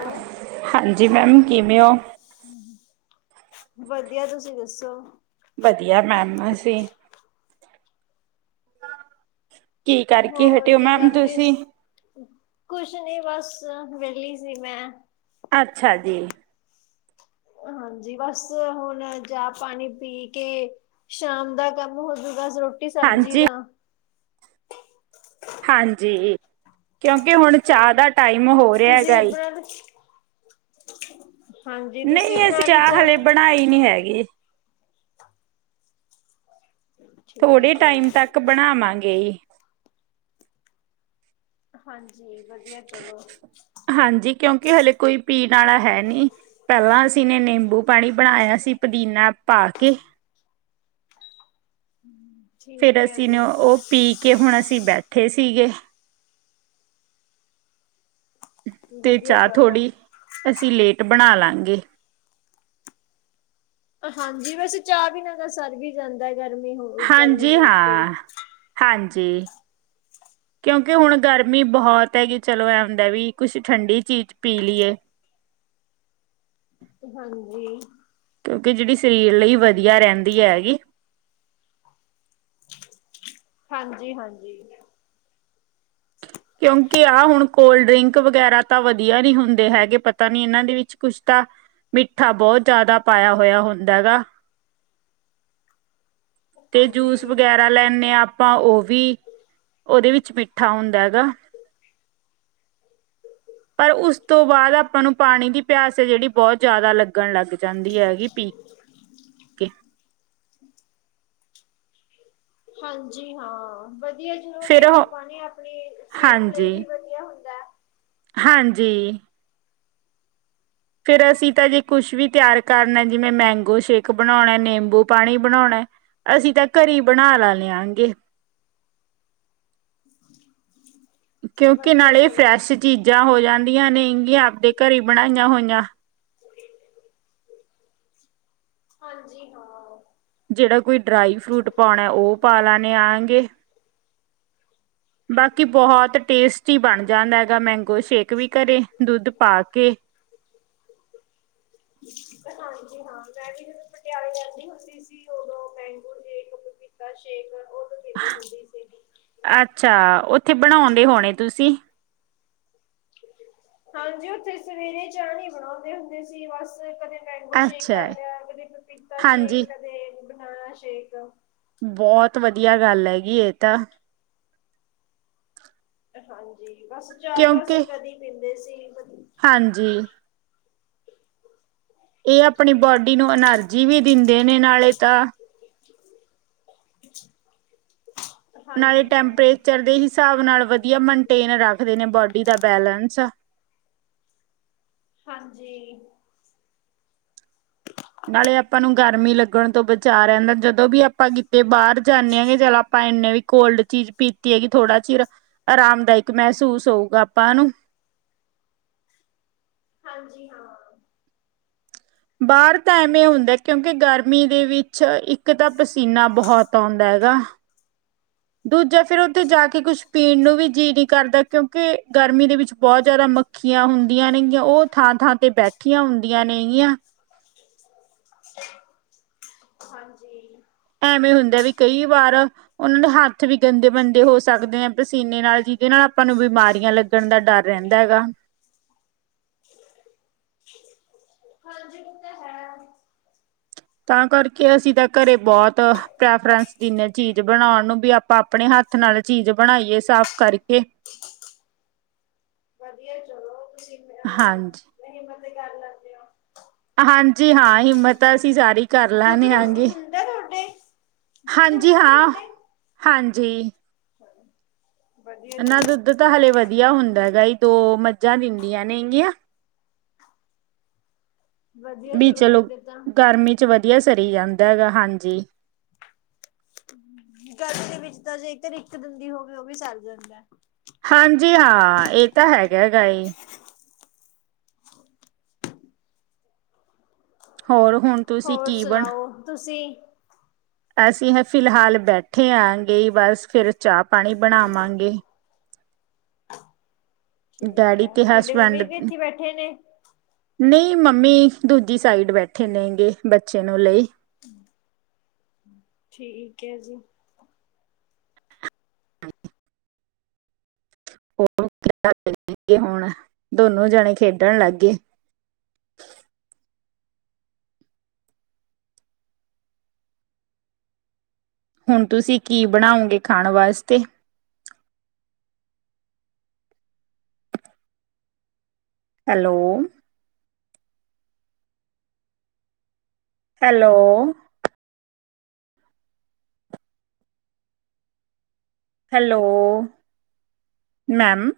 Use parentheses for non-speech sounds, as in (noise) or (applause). ਹੋ ਹਾਂਜੀ ਮੈਮ ਕਿਵੇਂ ਔ? ਵਧੀਆ, ਤੁਸੀਂ ਦੱਸੋ? ਵਧੀਆ ਮੈਮ ਅਸੀ ਹੋਰ ਕੀ ਕਰ ਰਹੇ ਤੁਸੀਂ ਸੀ, ਕੁਛ ਨੀ ਬਸ ਵੇਹਲੀ ਸੀ ਮੈਂ ਅੱਛਾ ਜੀ, ਹਾਂਜੀ ਬਸ ਹੁਣ ਜਾਂ ਪਾਣੀ ਪੀ ਕੇ ਸ਼ਾਮ ਦਾ ਕੰਮ ਹੋਜੂਗਾ ਰੋਟੀ ਸਬਜ਼ੀ ਹਾਂਜੀ ਦਾ ਹਾਂਜੀ, ਕਿਉਂਕਿ ਹੁਣ ਚਾਹ ਦਾ ਟਾਈਮ ਹੋ ਰਿਹਾ ਤੁਸੀਂ ਹੈਗਾ ਈ ਬਣਾ, ਹਾਂਜੀ ਤੁਸੀਂ ਬਣਾ ਲਈ ਚਾਹ? ਆਈ ਨੀ ਹੈਗੇ। ਥੋੜੇ ਠੀਕ ਹੈ ਟਾਈਮ ਜੀ। ਤੱਕ ਬਣਾਵਾਂਗੇ। ਹਾਂਜੀ ਵਧੀਆ ਚਲੋ। ਹਾਂਜੀ ਕਿਉਂਕਿ ਹਲੇੇ ਕੋਈ ਪੀਣ ਆਲਾ ਹੈ ਨੀ। ਪਹਿਲਾਂ ਅਸੀਂ ਨੇ ਨਿੰਬੂ ਪਾਣੀ ਬਣਾਇਆ ਸੀ ਪੁਦੀਨਾ ਪਾ ਕੇ, ਫੇਰ ਠੀਕ ਹੈ ਅਸੀਂ ਜੀ ਨਾ ਓ ਪੀ ਕੇ ਹੁਣ ਅਸੀਂ ਬੈਠੇ ਸੀਗੇ। ਤੇ ਵਧੀਆ ਚਾ ਚਲੋ। ਥੋੜ੍ਹੀ ਅਸੀਂ ਲੇਟ ਬਣਾ ਲਾਂਗੇ। ਹਾਂਜੀ ਵੈਸੇ ਚਾ ਵੀਨਾਂ ਤਾਂ ਸਰ ਵੀ ਜਾਂਦਾ ਗਰਮੀ ਹੋ ਗਰਮੀ ਹਾਂਜੀ ਕਰਕੇ। ਹਾਂ ਹਾਂਜੀ। ਕਿਉਂਕਿ ਹੁਣ ਗਰਮੀ ਬੋਹਤ ਹੈਗੀ ਚਲੋ ਐ ਹੁੰਦਾ ਵੀ ਕੁਛ ਠੰਡੀ ਚੀਜ਼ ਪੀ ਲਿਏ। ਹਾਂਜੀ। ਕਿਉਂਕਿ ਜੇੜੀ ਸਰੀਰ ਲਈ ਵਧੀਆ ਰੈਂਦੀ ਹੇਗੀ। ਹਾਂਜੀ-ਹਾਂਜੀ। ਕਿਉਂਕਿ ਆ ਹੁਣ ਕੋਲਡ ਡਰਿੰਕ ਵਗੈਰਾ ਤਾਂ ਵਧੀਆ ਨੀ ਹੁੰਦੇ ਹੈਗੇ ਪਤਾ ਨੀ ਏਨਾਂ ਦੇ ਵਿੱਚ ਕੁਛ ਤਾਂ ਮਿੱਠਾ ਬੋਤ ਜਾਦਾ ਪਾਇਆ ਹੋਇਆ ਹੁੰਦਾ ਹੈਗਾ। (inaudible) ਤੇ ਜੂਸ ਹਾਂਜੀ। ਵਗੈਰਾ ਲੈਂਨੇ ਆਪ ਪਾਂ ਓ ਵੀ, ਓਦੇ ਵਿੱਚ ਮਿੱਠਾ ਹੁੰਦਾ ਹੈਗਾ। ਪਰ ਉਸ ਤੋਂ ਬਾਦ ਆਪਾਂ ਨੂੰ ਪਾਣੀ ਦੀ ਪਿਆਸ ਏ ਜੇੜੀ ਬੋਤ ਜਾਦਾ ਲੱਗਣ ਲੱਗ ਜਾਂਦੀ ਹੈਗੀ ਪੀ ਕੇ ਹਾਂਜੀ ਹਾਂ, ਬ ਵਦੀਆ ਜ਼ਰੂਰ ਫਿਰ ਉਹ ਨਿੰਬੂ ਪਾਣੀ ਆਪਣੀ ਸੇਹਤ ਲਈ ਹਾਂਜੀ ਵੀ ਵਦੀਆ ਹੁੰਦੈ। ਹਾਂਜੀ। ਫਿਰ ਅਸੀਂ ਤਾਂ ਜੇ ਕੁਛ ਵੀ ਤਿਆਰ ਕਰਨਾ, ਜਿਵੇਂ ਮੈਂਗੋ ਸ਼ੇਕ ਬਣਾਉਣਾ ਨਿੰਬੂ ਪਾਣੀ ਬਣਾਉਣਾ ਅਸੀਂ ਤਾਂ ਘਰੇ ਈ ਬਣਾ ਲਾ ਲਿਆਂਗੇ। (inaudible) ਕਿਉਂਕਿ ਵਧੀਆ ਨਾਲੇ ਚਲੋ ਫਰੈਸ਼ ਚੀਜ਼ਾਂ ਹੋ ਜਾਂਦੀਆਂ ਨੇ ਗੀਆਂ ਆਪਦੇ ਘਰੇ ਬਣਾਈਆਂ ਹੋਈਆਂ। ਹਾਂਜੀ ਹਾਂ। ਜੇੜਾ ਕੋਈ ਡਰਾਈ ਫਰੂਟ ਪਾਉਣਾ ਓ ਪਾ ਲੈਨੇ ਆਂਗੇ। ਬਾਕੀ ਬੋਹਤ ਟੇਸਟੀ ਬਣ ਜਾਂਦਾ ਹੈਗਾ ਮੈਂਗੋ ਸ਼ੇਕ ਵੀ ਘਰੇ ਦੁੱਧ ਪਾ ਕੇ। ਹਾਂਜੀ ਹਾਂ ਮੈਂ ਵੀ ਜਦੋਂ ਪਟਿਆਲੇ ਰੈਂਦੀ ਹੁੰਦੀ ਸੀ ਓਦੋਂ ਮੈਂਗੋ ਸੈ਼ਕ (unintelligible) ਦਾ ਸ਼ੇਕ ਓਦੋਂ ਪਿੰਦੀ ਹੁੰਦੀ ਸੀਗੀ। ਅੱਛਾ ਓਥੇ ਬਣਾਉਂਦੇ ਹੋਣੇ ਤੁਸੀਂ। ਹਾਂਜੀ ਓਥੇ ਸਵੇਰੇ ਚਾ ਨੀ ਬਣਾਉਂਦੇ ਹੁੰਦੇ ਸੀ ਬਸ ਕਦੇ ਮੈਂਗੋ ਸ਼ੇਕ ਅੱਛਾ ਕਰ ਲੇਆ, ਕਦੇ ਪਪੀਤਾ ਸ਼ੇਕ, ਹਾਂਜੀ ਕਦੇ ਬਨਾਨਾ ਸ਼ੇਕ। ਬੋਤ ਵਦੀਆ ਗੱਲ ਹੇਗੀ ਏ ਤਾਂ। ਹਾਂਜੀ ਬਸ ਚਾ ਤਾਂ ਅਸੀਂ ਕਿਉਂਕਿ ਕਦੀ ਪੀਂਦੇ ਸੀ ਕਦੀ ਹਾਂਜੀ। ਏ ਆਪਣੀ ਬੋਡੀ ਨੂੰ ਐਨਰਜੀ ਵੀ ਦਿੰਦੇ ਨੇ ਨਾਲੇ ਤਾਂ ਨਾਲੇ ਹਾਂਜੀ ਹਾਂ ਟੈਂਪਰੇਚਰ ਦੇ ਹਿਸਾਬ ਨਾਲ ਵਦੀਆ ਮੇਨਟੇਨ ਰੱਖਦੇ ਨੇ ਬੋਡੀ ਦਾ ਬੈਲੈਂਸ। ਹਾਂਜੀ। ਨਾਲੇ ਆਪਾਂ ਨੂੰ ਗਰਮੀ ਲੱਗਣ ਤੋਂ ਬਚਾਅ ਰੈਂਦਾ, ਜਦੋਂ ਵੀ ਆਪਾਂ ਕਿਤੇ ਬਾਰ ਜਾਂਦੇ ਹਾਂਗੇ ਚੱਲ ਆਪਾਂ ਏਨੇ ਵੀ ਕੋਲਡ ਚੀਜ਼ ਪੀਤੀ ਹੈਗੀ ਥੋੜਾ ਚਿਰ, ਆਰਾਮ ਦਾਇਕ ਮਹਿਸੂਸ ਹੋਊਗਾ ਆਪਾਂ ਨੂੰ। ਹਾਂਜੀ ਹਾਂ। ਬਾਰ ਤਾਂ ਐਵੇਂ ਹੁੰਦਾ ਕਿਉਂਕਿ ਗਰਮੀ ਦੇ ਵਿੱਚ ਇੱਕ ਤਾਂ ਪਸੀਨਾ ਬੋਹਤ ਆਉਂਦਾ ਹੇਗਾ। ਦੂਜਾ ਫਿਰ ਓਥੇ ਜਾ ਕੇ ਕੁਛ ਪੀਣ ਨੂੰ ਵੀ ਜੀ ਨੀ ਕਰਦਾ ਕਿਉਂਕਿ ਗਰਮੀ ਦੇ ਵਿੱਚ ਬੋਤ ਜਾਦਾ ਮ ਖੀਆਂ ਹੁੰਦੀਆਂ ਨੇਗੀਆਂ ਓ ਥਾਂ-ਥਾਂ ਤੇ ਬੈਠੀਆਂ ਹੁੰਦੀਆਂ ਨੇਗੀਆਂ। (inaudible) ਜੀ। ਐਵੇਂ ਹੁੰਦਾ ਵੀ ਕਈ ਵਾਰ ਓਨਾਂ ਦੇ ਹੱਥ ਵੀ ਗੰਦੇ ਮੰਦੇ ਹੋ ਸਕਦੇ ਨੇ ਪਸੀਨੇ ਨਾਲ ਜਿਦੇ ਨਾਲ ਆਪਾਂ ਨੂੰ ਬਿਮਾਰੀਆਂ ਲੱਗ ਲਗਣ ਦਾ ਡਰ ਰੇਂਦਾ ਹੈਗਾ। ਹਾਂਜੀ ਓ ਤਾਂ ਹੈ। ਤਾਂ ਕਰਕੇ ਅਸੀਂ ਤਾਂ ਘਰੇ ਬੋਤ ਪ੍ਰੈਫਰੈਂਸ ਦਿੰਦੇ ਚੀਜ਼ ਬਣਾਉਣ ਨੂੰ ਵੀ ਆ ਆਪਾ ਆਪਣੇ ਹੱਥ ਨਾਲ ਚੀਜ਼ ਬਣਾਈਏ ਸਾਫ਼ ਕਰਕੇ। (unintelligible) ਵਧੀਆ ਚਲੋ ਤੁਸੀਂ ਫਿਲਹਾਲ ਹਾਂਜੀ ਹਿੰਮਤ ਤਾ ਕਰ ਲੈਂਦੇ ਹੋ। ਹਾਂਜੀ ਹਾਂ ਹਿੰਮਤ ਤਾ ਅਸੀਂ ਸਾਰੀ ਕਰ ਦੁੱਧ ਲੈਣੇ ਹਾਂਜੀ। ਹੁੰਦਾ ਤੁਹਾਡੇ ਦੁੱਧ ਹਾਂਜੀ ਹੁੰਦਾ ਹਾਂ ਤੁਹਾਡੇ ਹਾਂਜੀ। ਵਧੀਆ ਏਨਾਂ ਦਾ ਚਲੋ ਦੁੱਧ ਤਾਂ ਹਲੇ ਵਧੀੱਆ ਹੁੰਦਾ ਹੈਗਾ ਈ, ਦੋ ਮੱਝਾਂ ਦਿੰਦੀਆਂ ਨੇਗੀਆਂ। ਵਧੀਆ ਵੀ ਚਲੋ ਤੁਹਾਡੇ ਤਾਂ ਗਰਮੀ ਚ ਵੱਧਿਆ ਸਰੀ ਜਾਂਦਾ ਹੈਗਾ, ਹਾਂਜੀ। ਗਰਮੀ ਦੇ ਵਿੱਚ ਤਾਂ ਜੇਕਰ ਇੱਕ ਦਿੰਦੀ ਹੋਵੇ ਓ ਵੀ ਸਰ ਜਾਂਦਾ। ਹਾਂਜੀ ਹਾਂ ਏ ਤਾਂ ਹੈਗਾ ਗਾ, ਈ ਹੋਰ ਹੁਣ ਤੁਸੀਂ ਹੋਰ ਕੀ ਬਣ ਸੁਣਾਓ ਤੁਸੀਂ? ਅਸੀਂ ਹ ਫਿਲਹਾਲ ਬੈਠੇ ਆ, ਆਣਗੇ, ਬਸ ਫਿਰ ਚਾ ਪਾਣੀ ਬਣਾਵਾਂਗੇ। ਠੀਕ ਡੈਡੀ ਹੈ ਤੇ ਤੁਹਾਡੇ ਹਸਬੈਂਡ। ਮੰਮੀ ਵੀ ਇੱਥੇ ਬੈਠੇ ਨੇ ਨਹੀਂ ਮੰਮੀ ਦੂਜੀ ਸਾਈਡ ਬੈਠੇ ਨੇ ਗੇ ਬੱਚੇ ਨੂੰ ਲਈ। ਠੀਕ ਏ ਜੀ। ਹ ਹੋ ਹੁਣ ਦੋਨੋ ਜਣੇ ਖੇਡਣ ਲੱਗ ਗਏ। ਹੁਣ ਤੁਸੀਂ ਕੀ ਬਣਾਓਗੇ ਖਾਣ ਵਾਸਤੇ। Hello hello hello ma'am